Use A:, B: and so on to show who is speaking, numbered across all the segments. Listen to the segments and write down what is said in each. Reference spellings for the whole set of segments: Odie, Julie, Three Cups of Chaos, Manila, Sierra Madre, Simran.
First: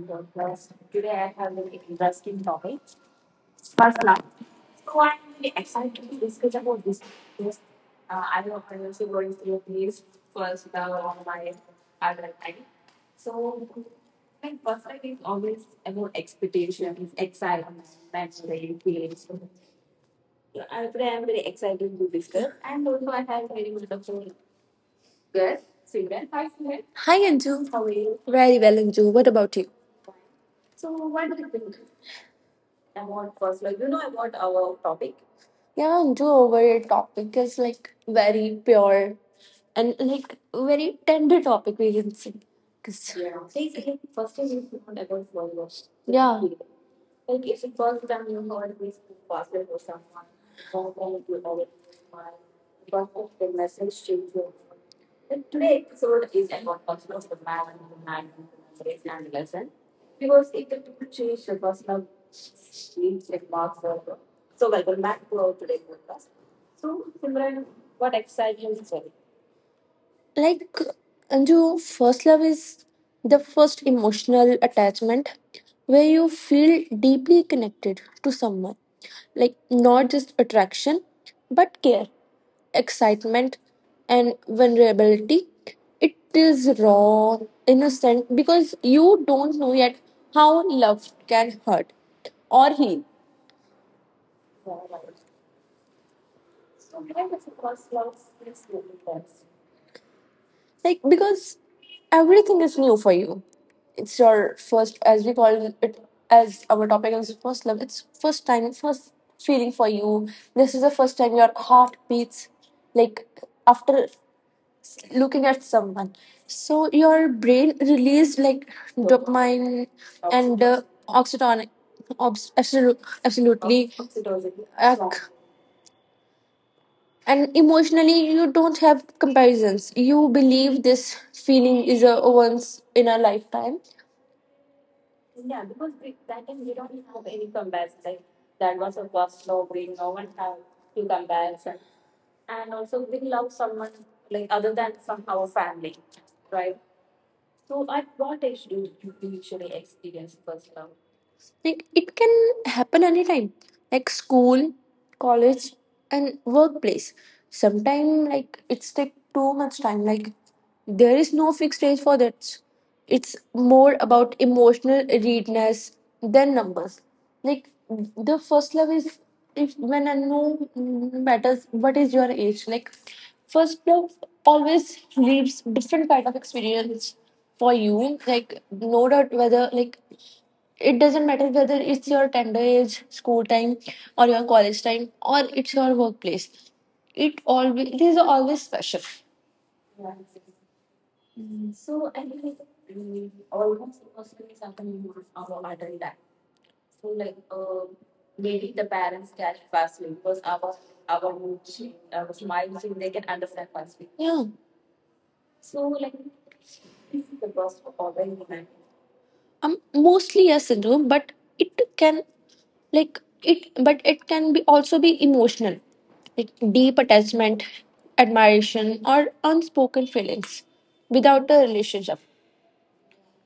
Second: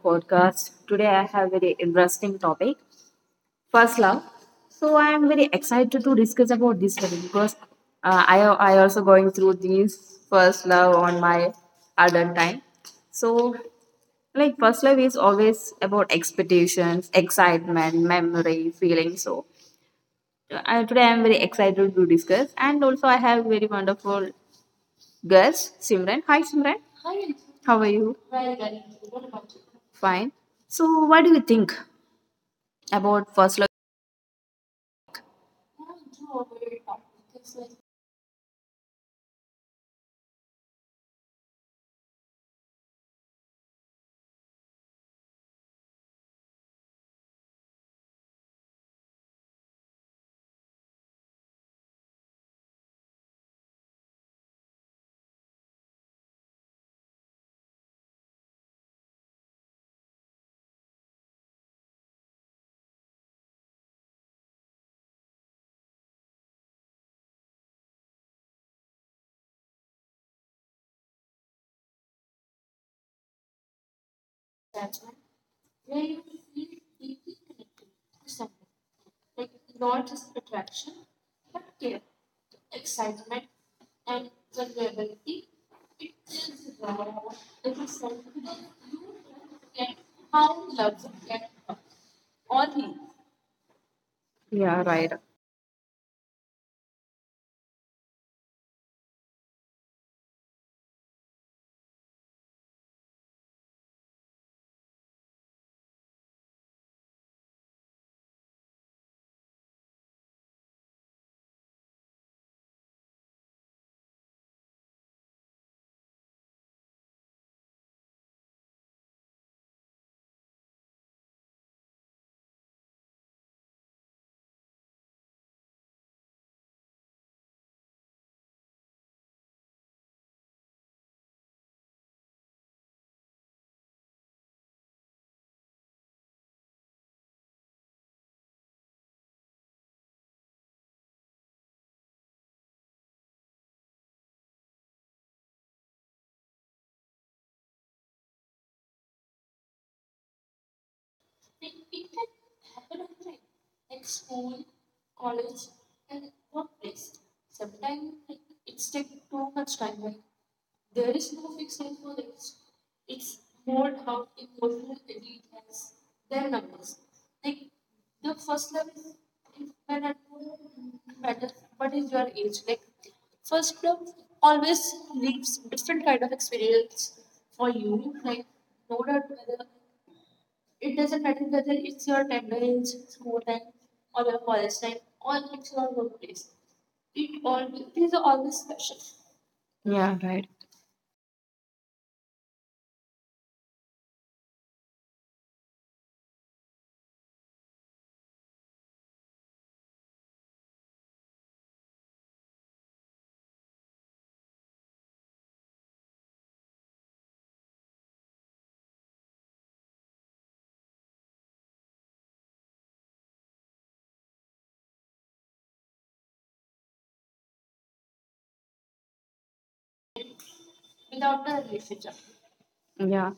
A: podcast. Today I have very interesting topic, first love. So I am very excited to discuss about this topic because I also going through this first love on my adult time. So like first love is always about expectations, excitement, memory, feeling. So today I am very excited to discuss, and also I have very wonderful guest Simran. Hi Simran,
B: Hi Anju, how
A: how
B: are
A: are
B: you?
A: you?
B: Very well, Anju. What about you?
A: Fine. So what do you think? About first love.
B: Yeah, Anju, over your topic is like very pure and like very tender topic we can say. Yeah, basically, first time you found about Yeah, like Anju, first love is the first emotional attachment where you feel deeply connected to someone, like not just attraction but care, excitement, and vulnerability. It is raw, innocent, because you don't know yet how love can hurt or heal.
A: Yeah, right.
B: Like, because everything is new for you. It's your first, as we call it, as our topic is first love. It's first time, first feeling for you. This is the first time your heart beats. Like, after looking at someone so your brain released like dopamine and oxytonic obs- absolu- absolutely. Ac- and emotionally you don't have comparisons, you believe this feeling is a once in a lifetime. Like it can happen anytime, like school, college, and workplace. Sometimes, like it's take too much time. Like there is no fixed age for that. It's more about emotional readiness than numbers. Like the first love is if when I know matters. What is your age? Like first love always leaves different kind of experience for you, like no doubt whether like it doesn't matter whether it's your tender age school time or your college time or it's your workplace, it always it is always special.
A: Yeah, right.
B: Yeah. Mostly a syndrome, but it can, like it but it can be also be emotional, like deep attachment, admiration or unspoken feelings without a relationship.
A: Yeah.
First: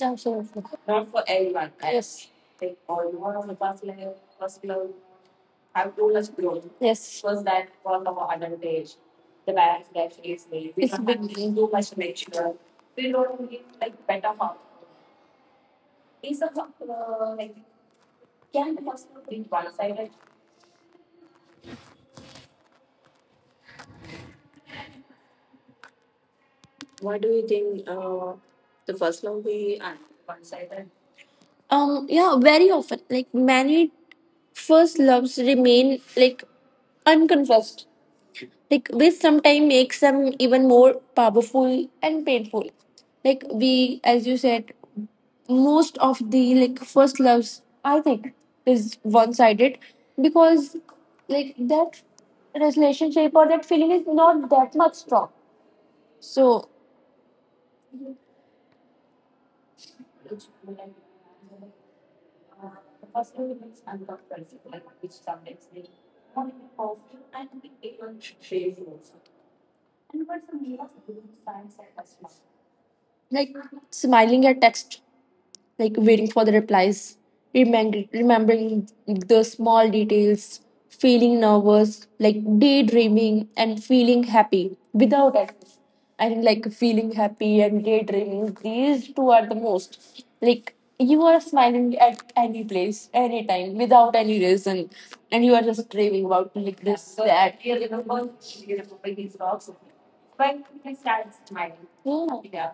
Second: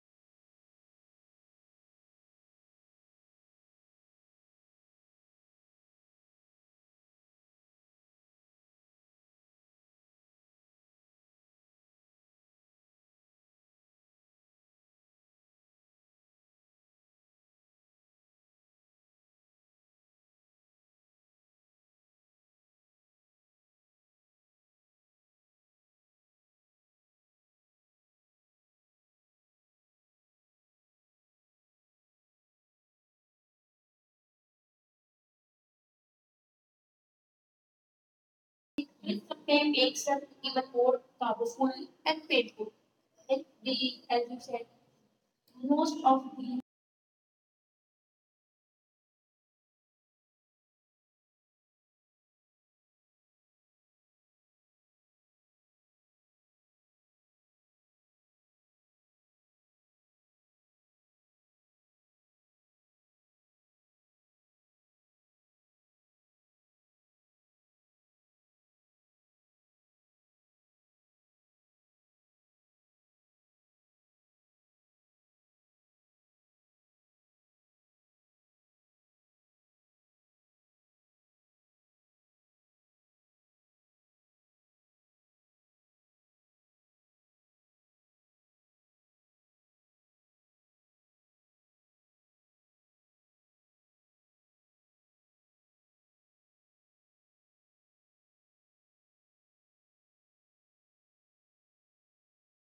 B: Absolutely. Not for everyone, yes. Yes. Was that one of our advantage? The balance that she is easily. We it's don't have big. Too much mature. Yeah. Very often, like many first loves remain like unconfessed. Like this sometimes makes them even more powerful and painful. Like we, as you said, most of the like first loves, I think, is one-sided because like that relationship or that feeling is not that much strong. So like smiling at text, like waiting for the replies, remembering the small details, feeling nervous, like daydreaming and feeling happy without excess. I think like feeling happy and daydreaming, these two are the most. Like you are smiling at any place, anytime, without any reason, and you are just dreaming about like this, that. Yeah.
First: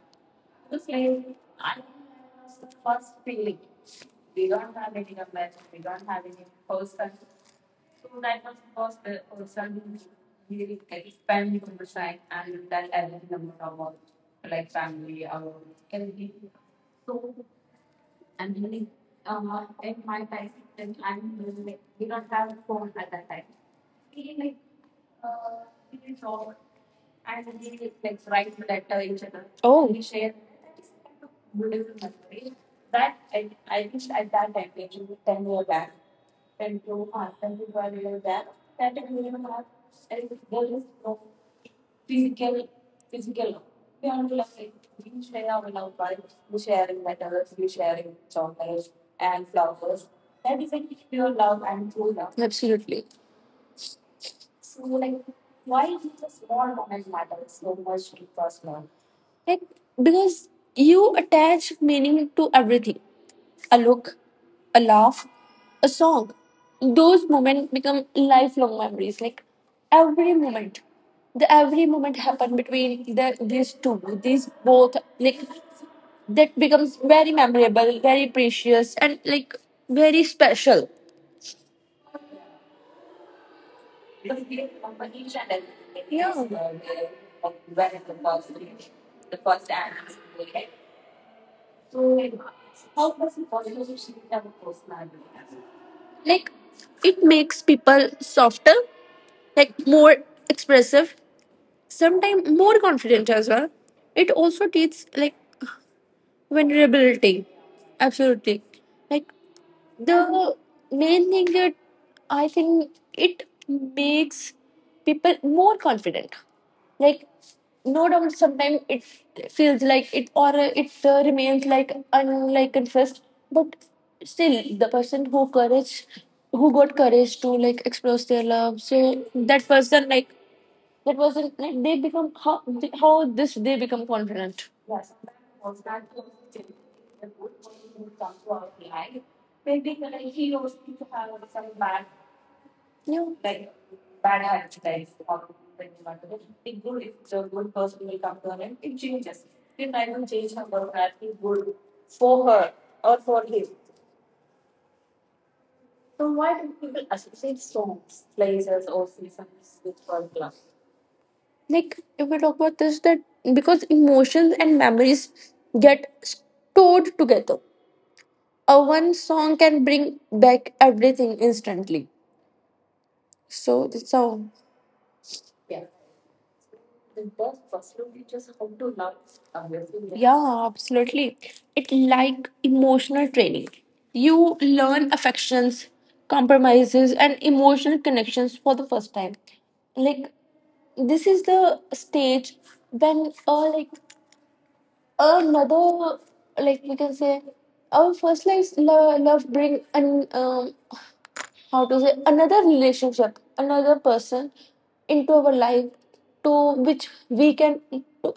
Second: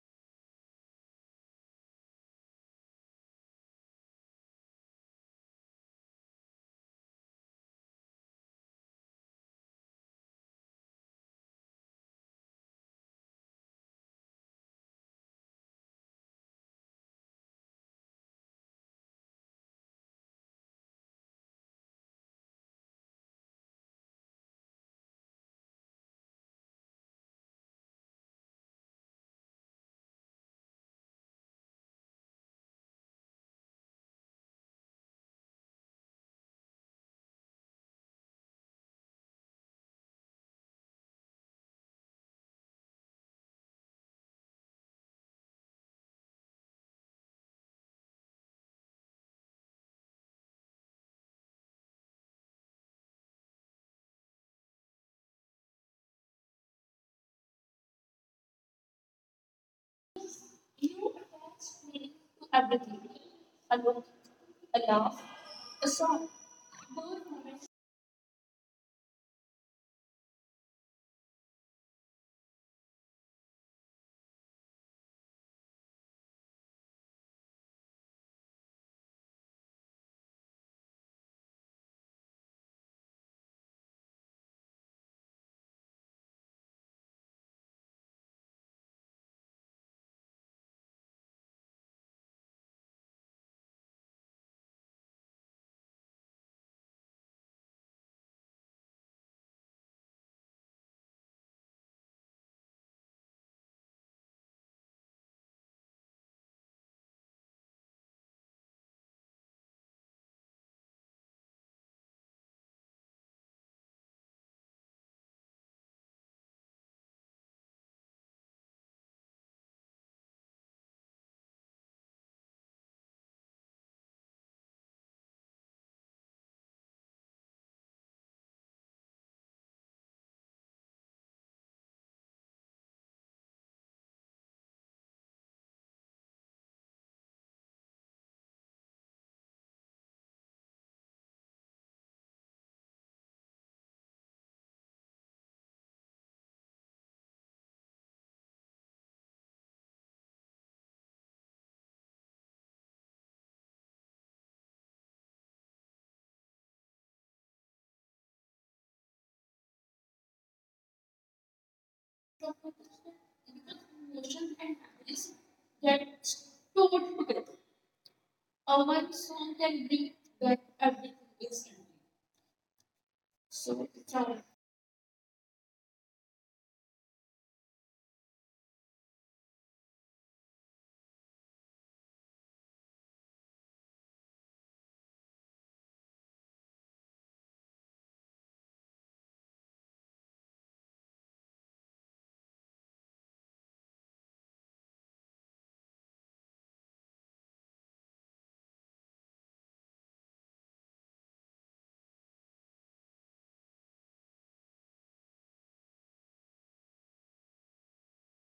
B: Oh. Absolutely. Like because you attach meaning to everything. A look, a laugh, a song. Those moments become lifelong memories. Like every moment. The every moment happened between these two. These both like that becomes very memorable, very precious and like very special. Yeah. Like it makes people softer, like more expressive, sometimes more confident as well. It also teaches like vulnerability. Absolutely. Like the main thing that I think it makes people more confident. Like no doubt, sometimes it feels like it or it remains like un like confessed. But still, the person who courage, who got courage to like express their love, so that person like they become how this they become confident. Yeah. Like if we talk about this that because emotions and memories get stored together, a one song can bring back everything instantly. So that's how, yeah absolutely. It like emotional training, you learn affections, compromises and emotional connections for the first time. Like this is the stage when like, oh, another like we can say our first life love, love bring an how to say another relationship, another person into our life to which we can to,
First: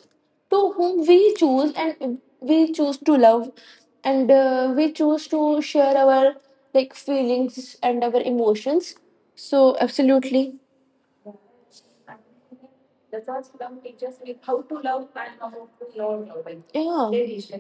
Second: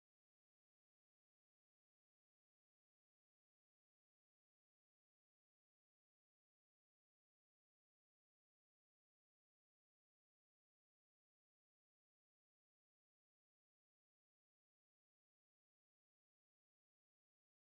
B: to whom we choose and we choose to love and we choose to share our like feelings and our emotions, so absolutely. Yeah.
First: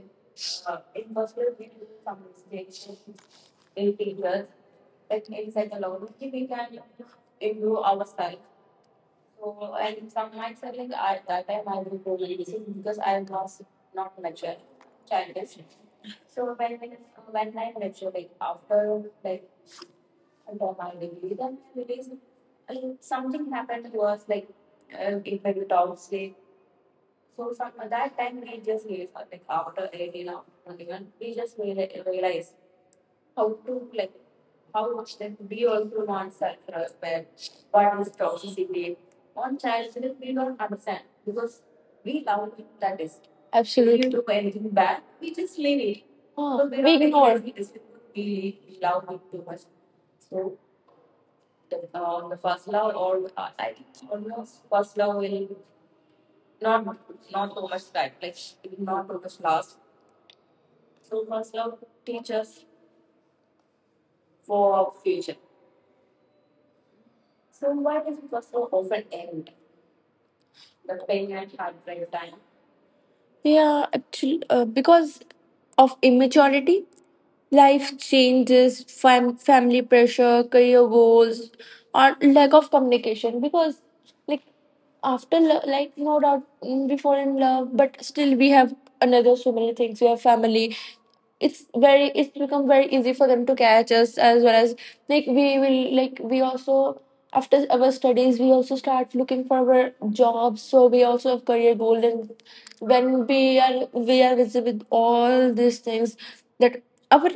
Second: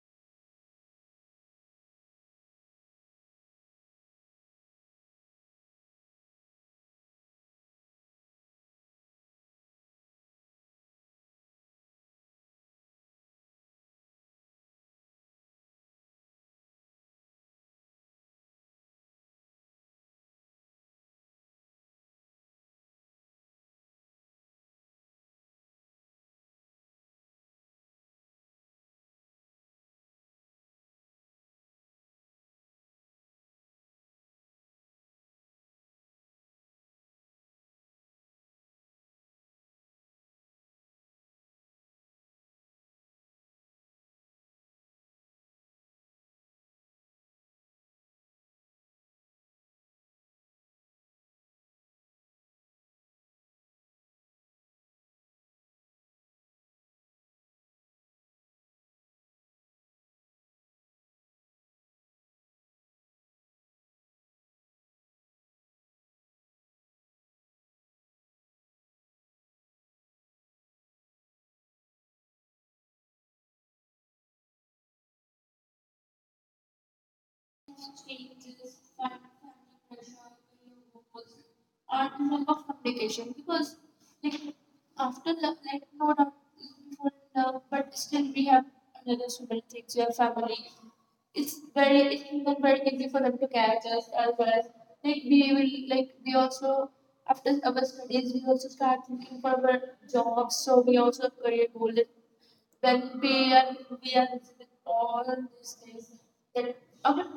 B: Absolutely. We do anything bad, we just leave it. Oh, so there we are many ignore ways. We we love it too much. Yeah, actually, because of immaturity, life changes, family pressure, career goals, or lack of communication. Because, like, after like no doubt before in love but still we have another so many things, we have family, it's very it's become very easy for them to catch us as well as like we will like we also after our studies we also start looking for our jobs, so we also have career goals, and when we are busy with all these things, that our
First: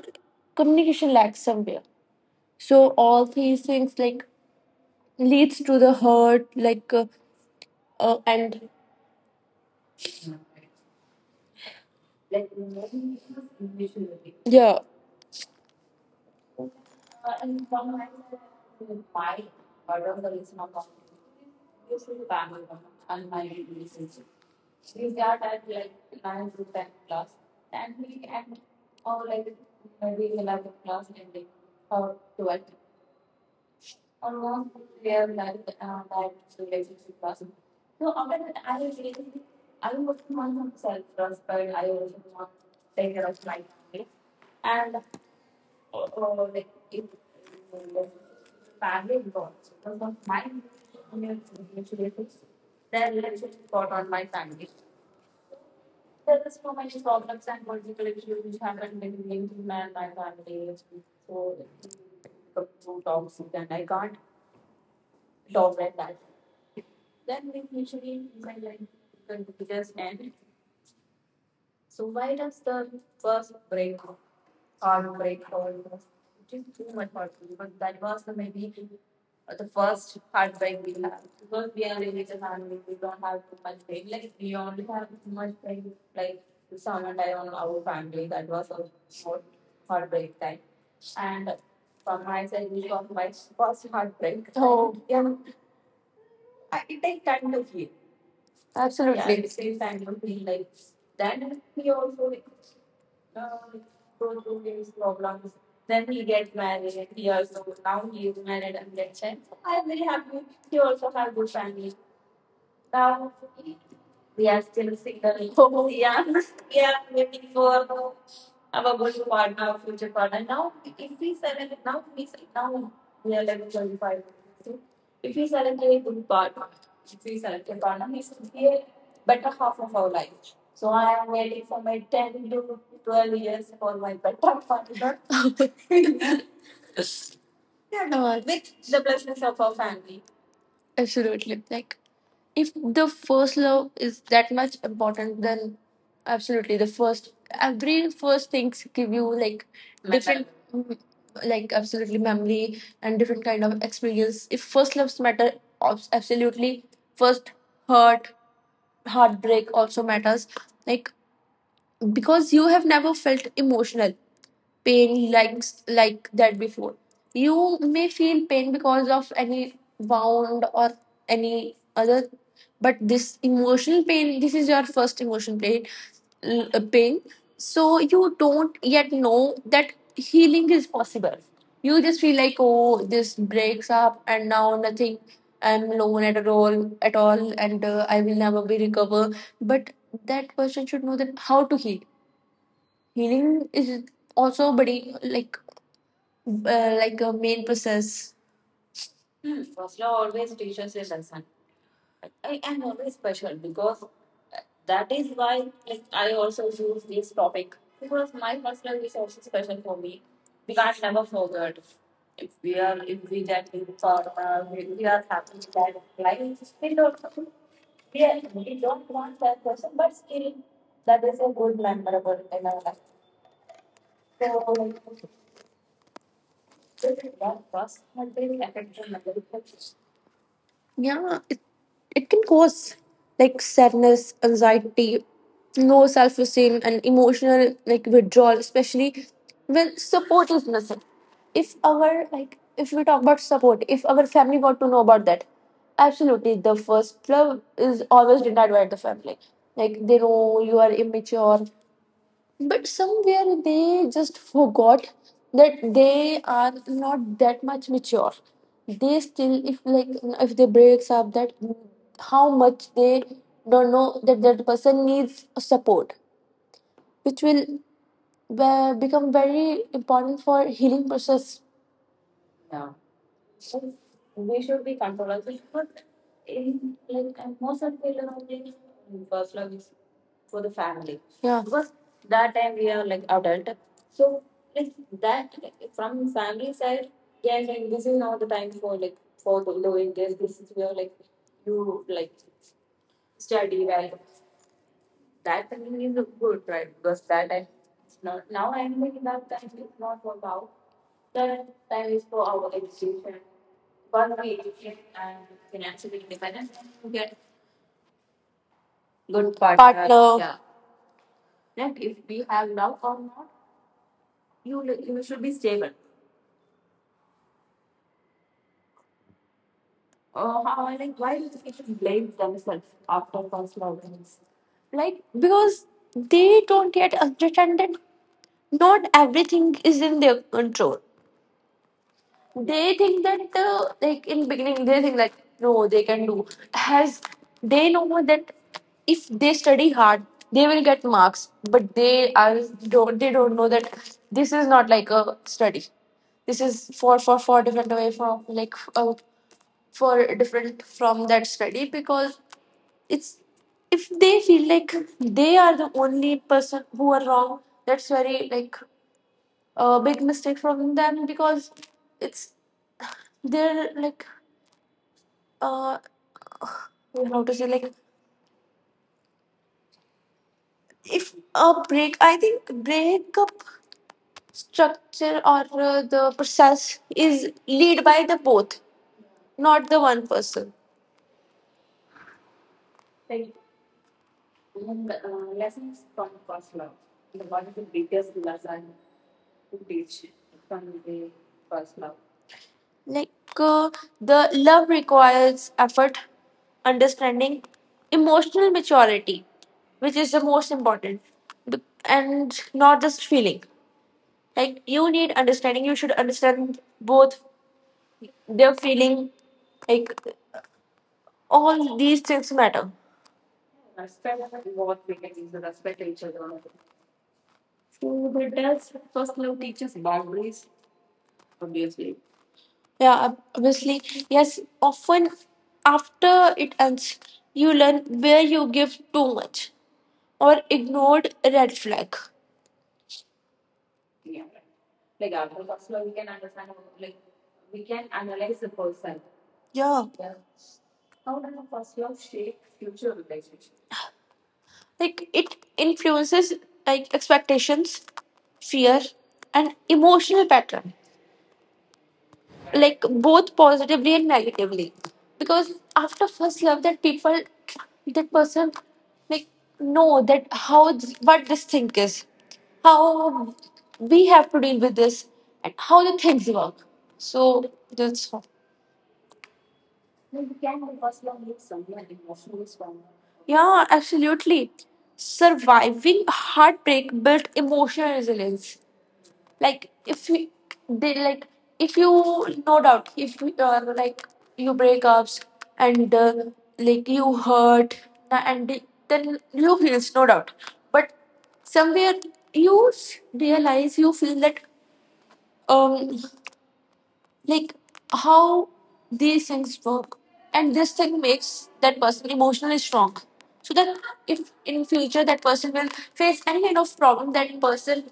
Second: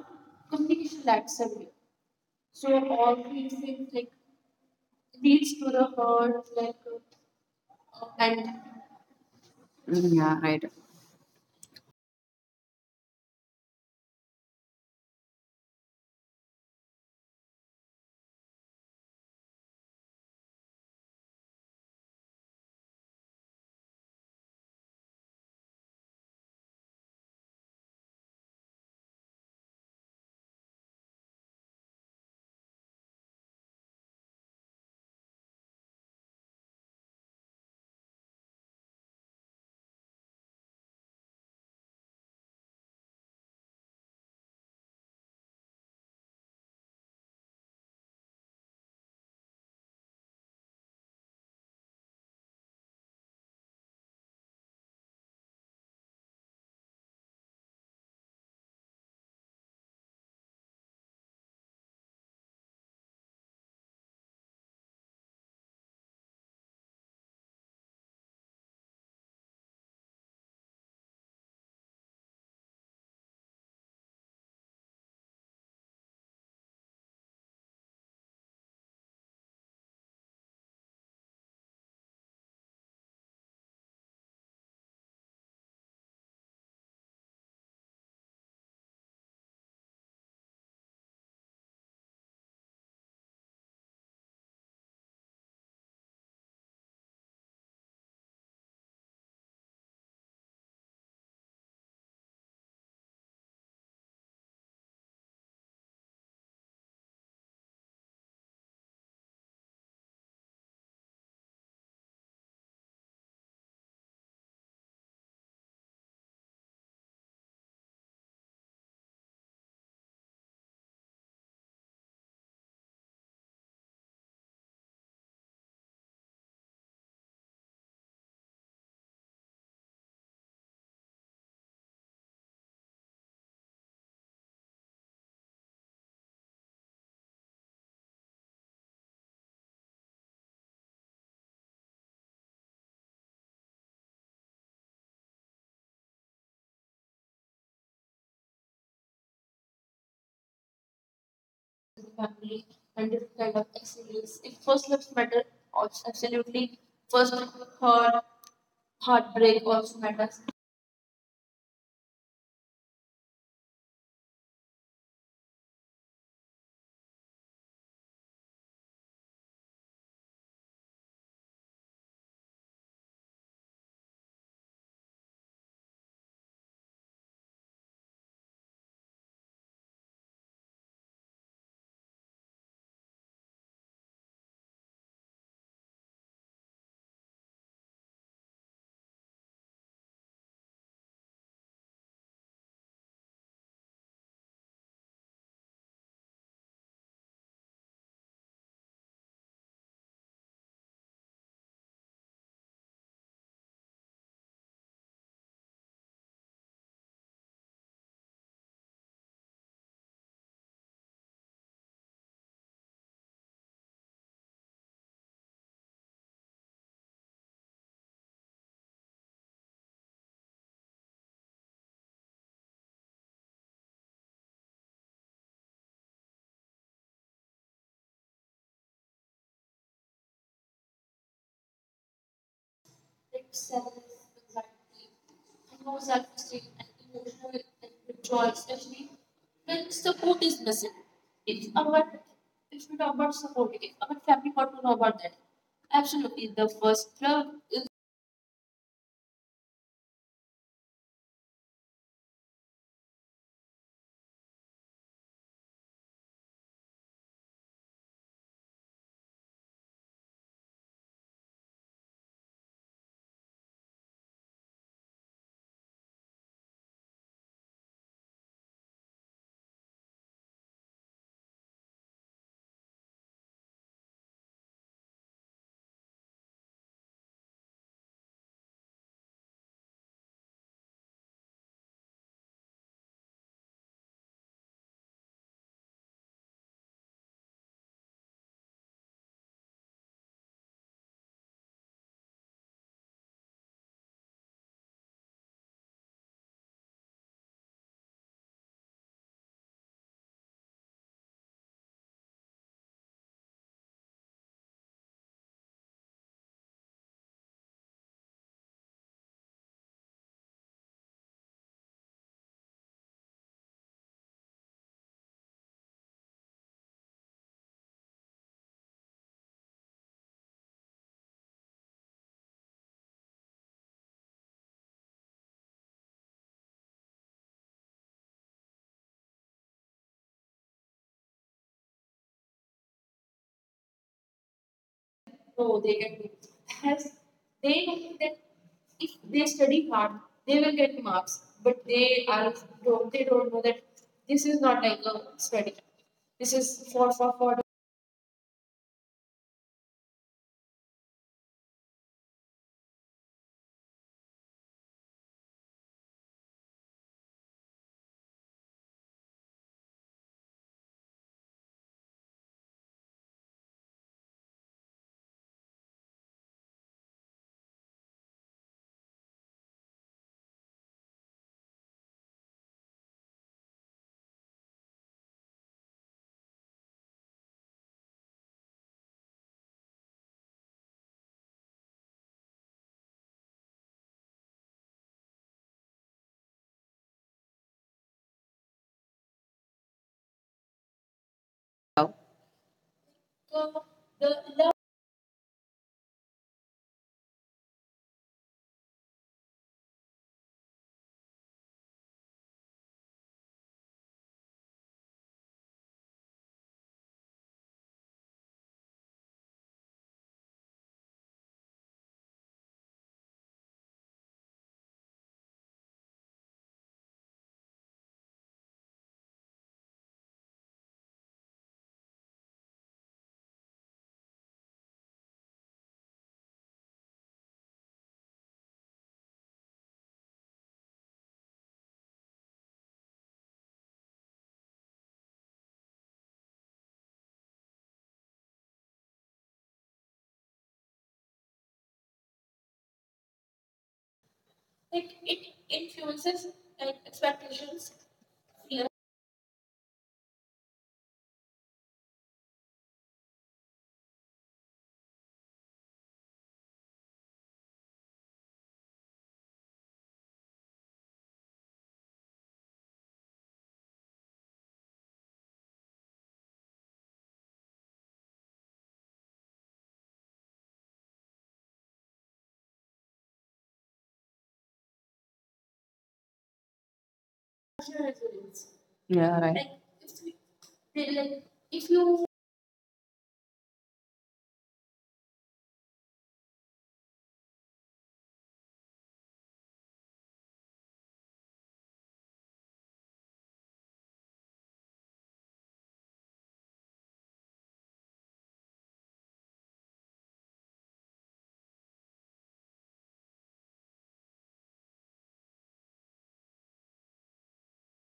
B: communication lacks somewhere, so all these things like leads to the hurt like and
A: Mm, yeah, right.
B: yeah absolutely. Yeah, it's very fine, I yeah, no, absolutely like if the first love is that much important then absolutely the first every first things give you like memory different, mm, like absolutely memory and different kind of experience. If first loves matter, absolutely first hurt heartbreak also matters. Like because you have never felt emotional pain like that before. You may feel pain because of any wound or any other, but this emotional pain, this is your first emotional pain, pain. So you don't yet know that healing is possible. You just feel like, oh, this breaks up and now nothing. I'm alone at all and I will never be recover. But that person should know that how to heal. Healing is also body like a main process. Yeah, it can cause like sadness, anxiety, low self esteem, and emotional like withdrawal, especially when support is missing. If our like if we talk about support, if our family got to know about that, absolutely the first love is always denied by the family. Like they know you are immature, but somewhere they just forgot that they are not that much mature, they still if like if they breaks up that how much they don't know that that person needs support, which will become very important for healing process. Yeah, because that time we are like adult, so like that from family side, yeah, like this is not the time for like for doing this, this is where like you like good partner, partner. Yeah. Like because they don't yet understand that not everything is in their control. They think that like in beginning they think like no they can do has they know that if they study hard they will get marks but they are don't they don't know that this is not like a study, this is for different away from like for different from that study, because it's if they feel like they are the only person who are wrong, that's very like a big mistake from them because it's they're like uh how to say like if a break I think breakup structure or the process is lead by the both, not the one person. Like uh, the love requires effort, understanding, emotional maturity, which is the most important, and not just feeling. Like you need understanding. You should understand both their feeling. Like all these things matter. Yeah, obviously, yes. Often, after it ends, you learn where you give too much or ignored red flag. Yeah. Like it influences like expectations, fear, and emotional pattern. Like both positively and negatively. Because after first love that people that person like know that how what this thing is, how we have to deal with this and how the things work. So that's all. Yeah, absolutely. Surviving heartbreak built emotional resilience.
A: Yeah, right.
B: Like if you they like if you no doubt if you like you break ups and like you hurt and then you feels no doubt, but somewhere you realize you feel that um like how these things work, and this thing makes that person emotionally strong, so that if in future that person will face any kind of problem, that person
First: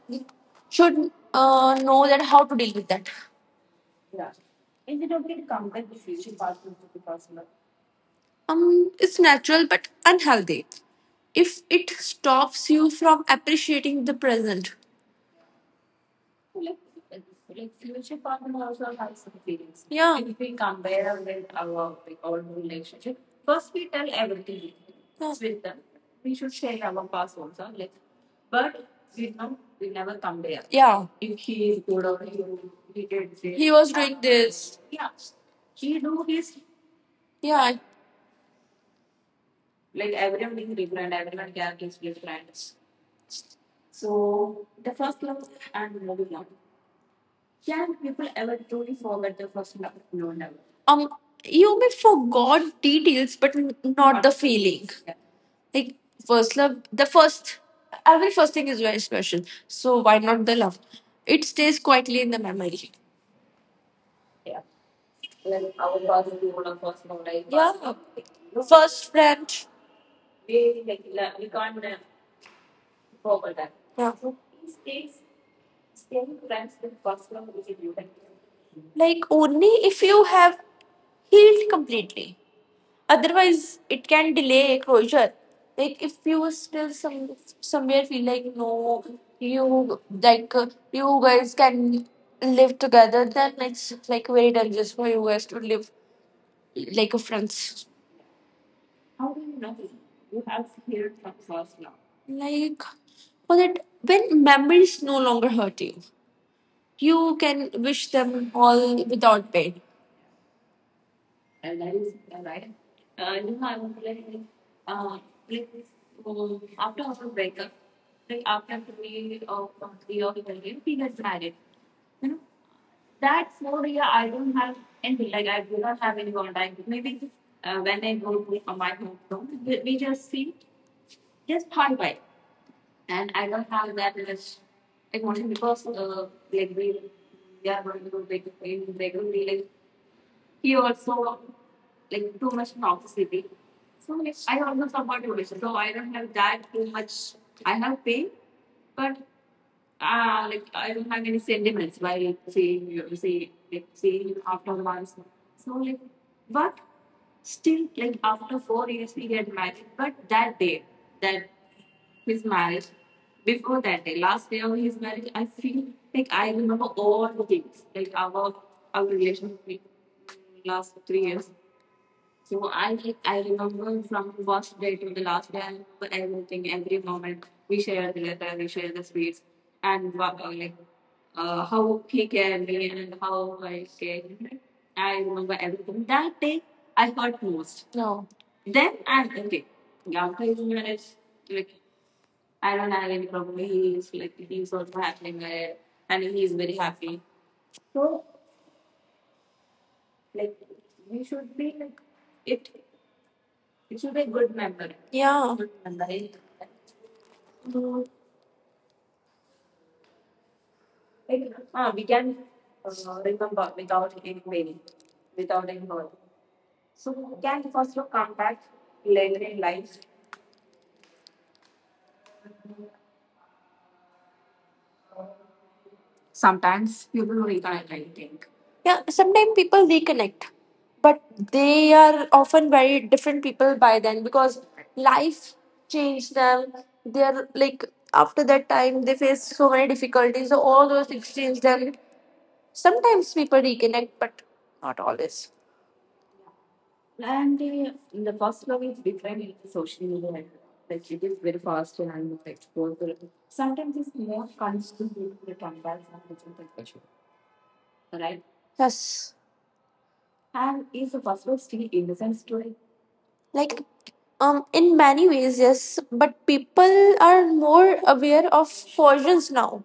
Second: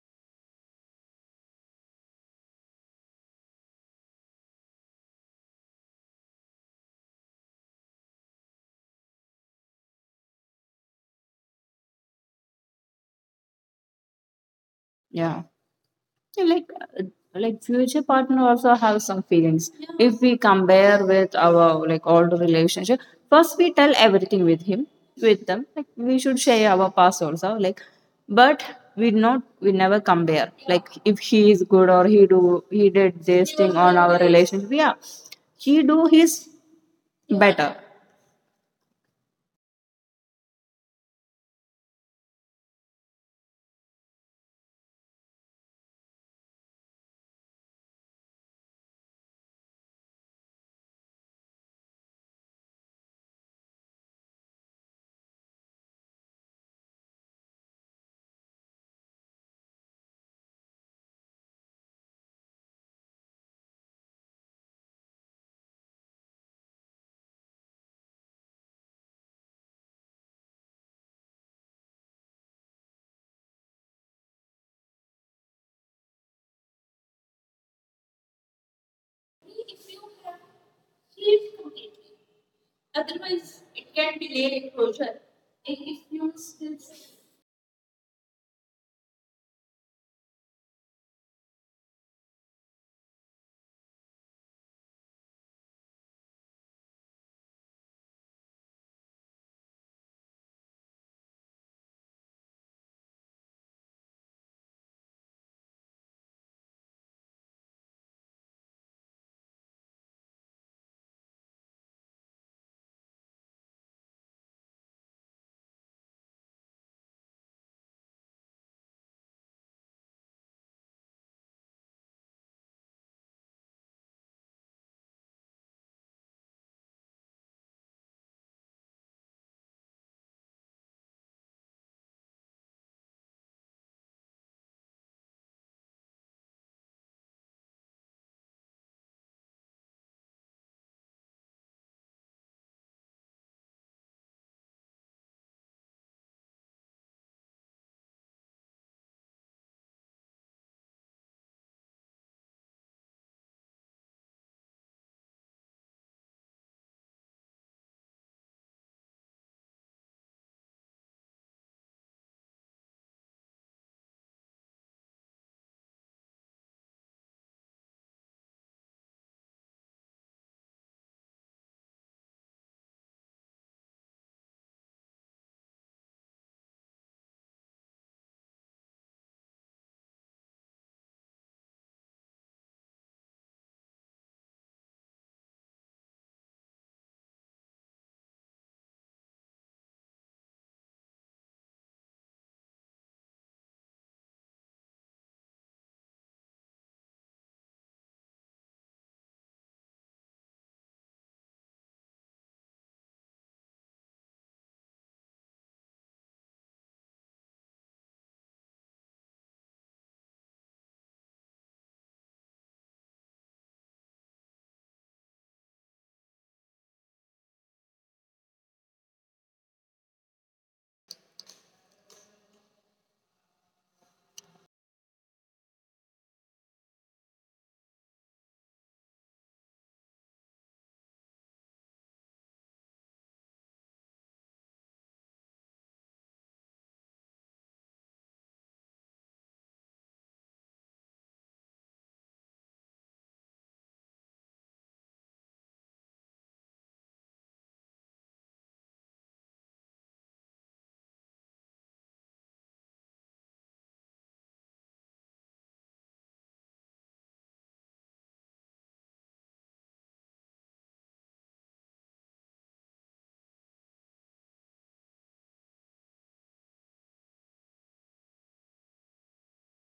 B: should know that how to deal with that. It's natural but unhealthy if it stops you from appreciating the present.
A: Yeah. Yeah, like, uh, like future partner also have some
B: Yeah,
A: feelings. If
B: yeah.
A: we compare with our like old relationship, first we tell everything with him, with them. Like we should share our past also. Like, but we never compare. Like
B: Yeah,
A: if he is good or he did this thing
B: he
A: on
B: was
A: our
B: doing
A: relationship.
B: this.
A: Yeah, he do his better.
B: Yeah, um you may forgot details but not the feeling. Like first love, the first every first thing is very special, so why not the love? It stays quietly in the memory. Yeah, first friend, yeah, like only if you have healed completely. Otherwise, it can delay closure. Like if you still some somewhere feel like no, you like you guys can live together, then it's like very dangerous for you guys to live like a friends. Like, for that, when memories no longer hurt you, you can wish them all without pain. No. So yeah. Yeah, sometimes people reconnect, but they are often very different people by then because life changed them. They're like after that time they face so many difficulties. So all those things change them. Sometimes people reconnect, but not always. Yes, like in many ways, yes. But people are more aware of versions now.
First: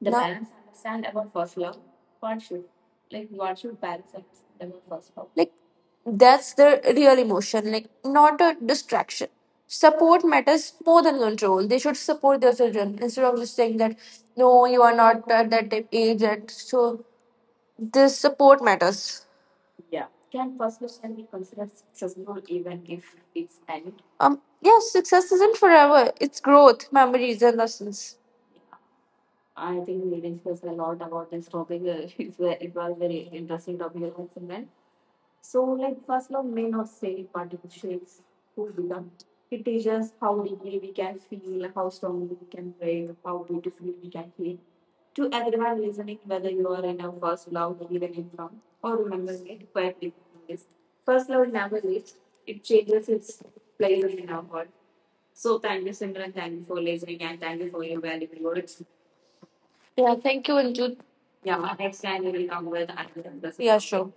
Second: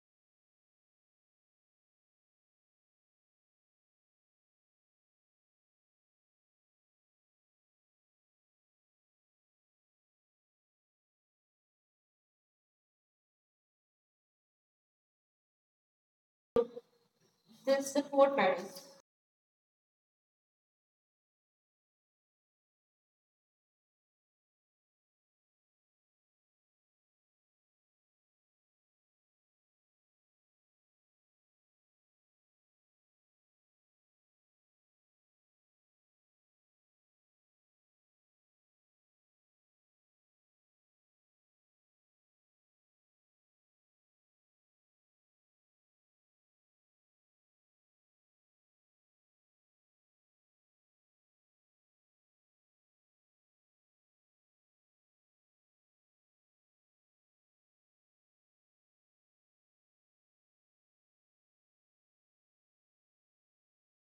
B: The now parents understand about first love? What should, like what should parents understand about first love? Like that's the real emotion, like not a distraction. Support matters more than control. They should support their children instead of just saying that no, you are not at that age yet. So this support matters. Yes, success isn't forever. It's growth, memories and lessons. Yeah, thank you, Anju. Yeah, next time we will come with another. Yeah, sure.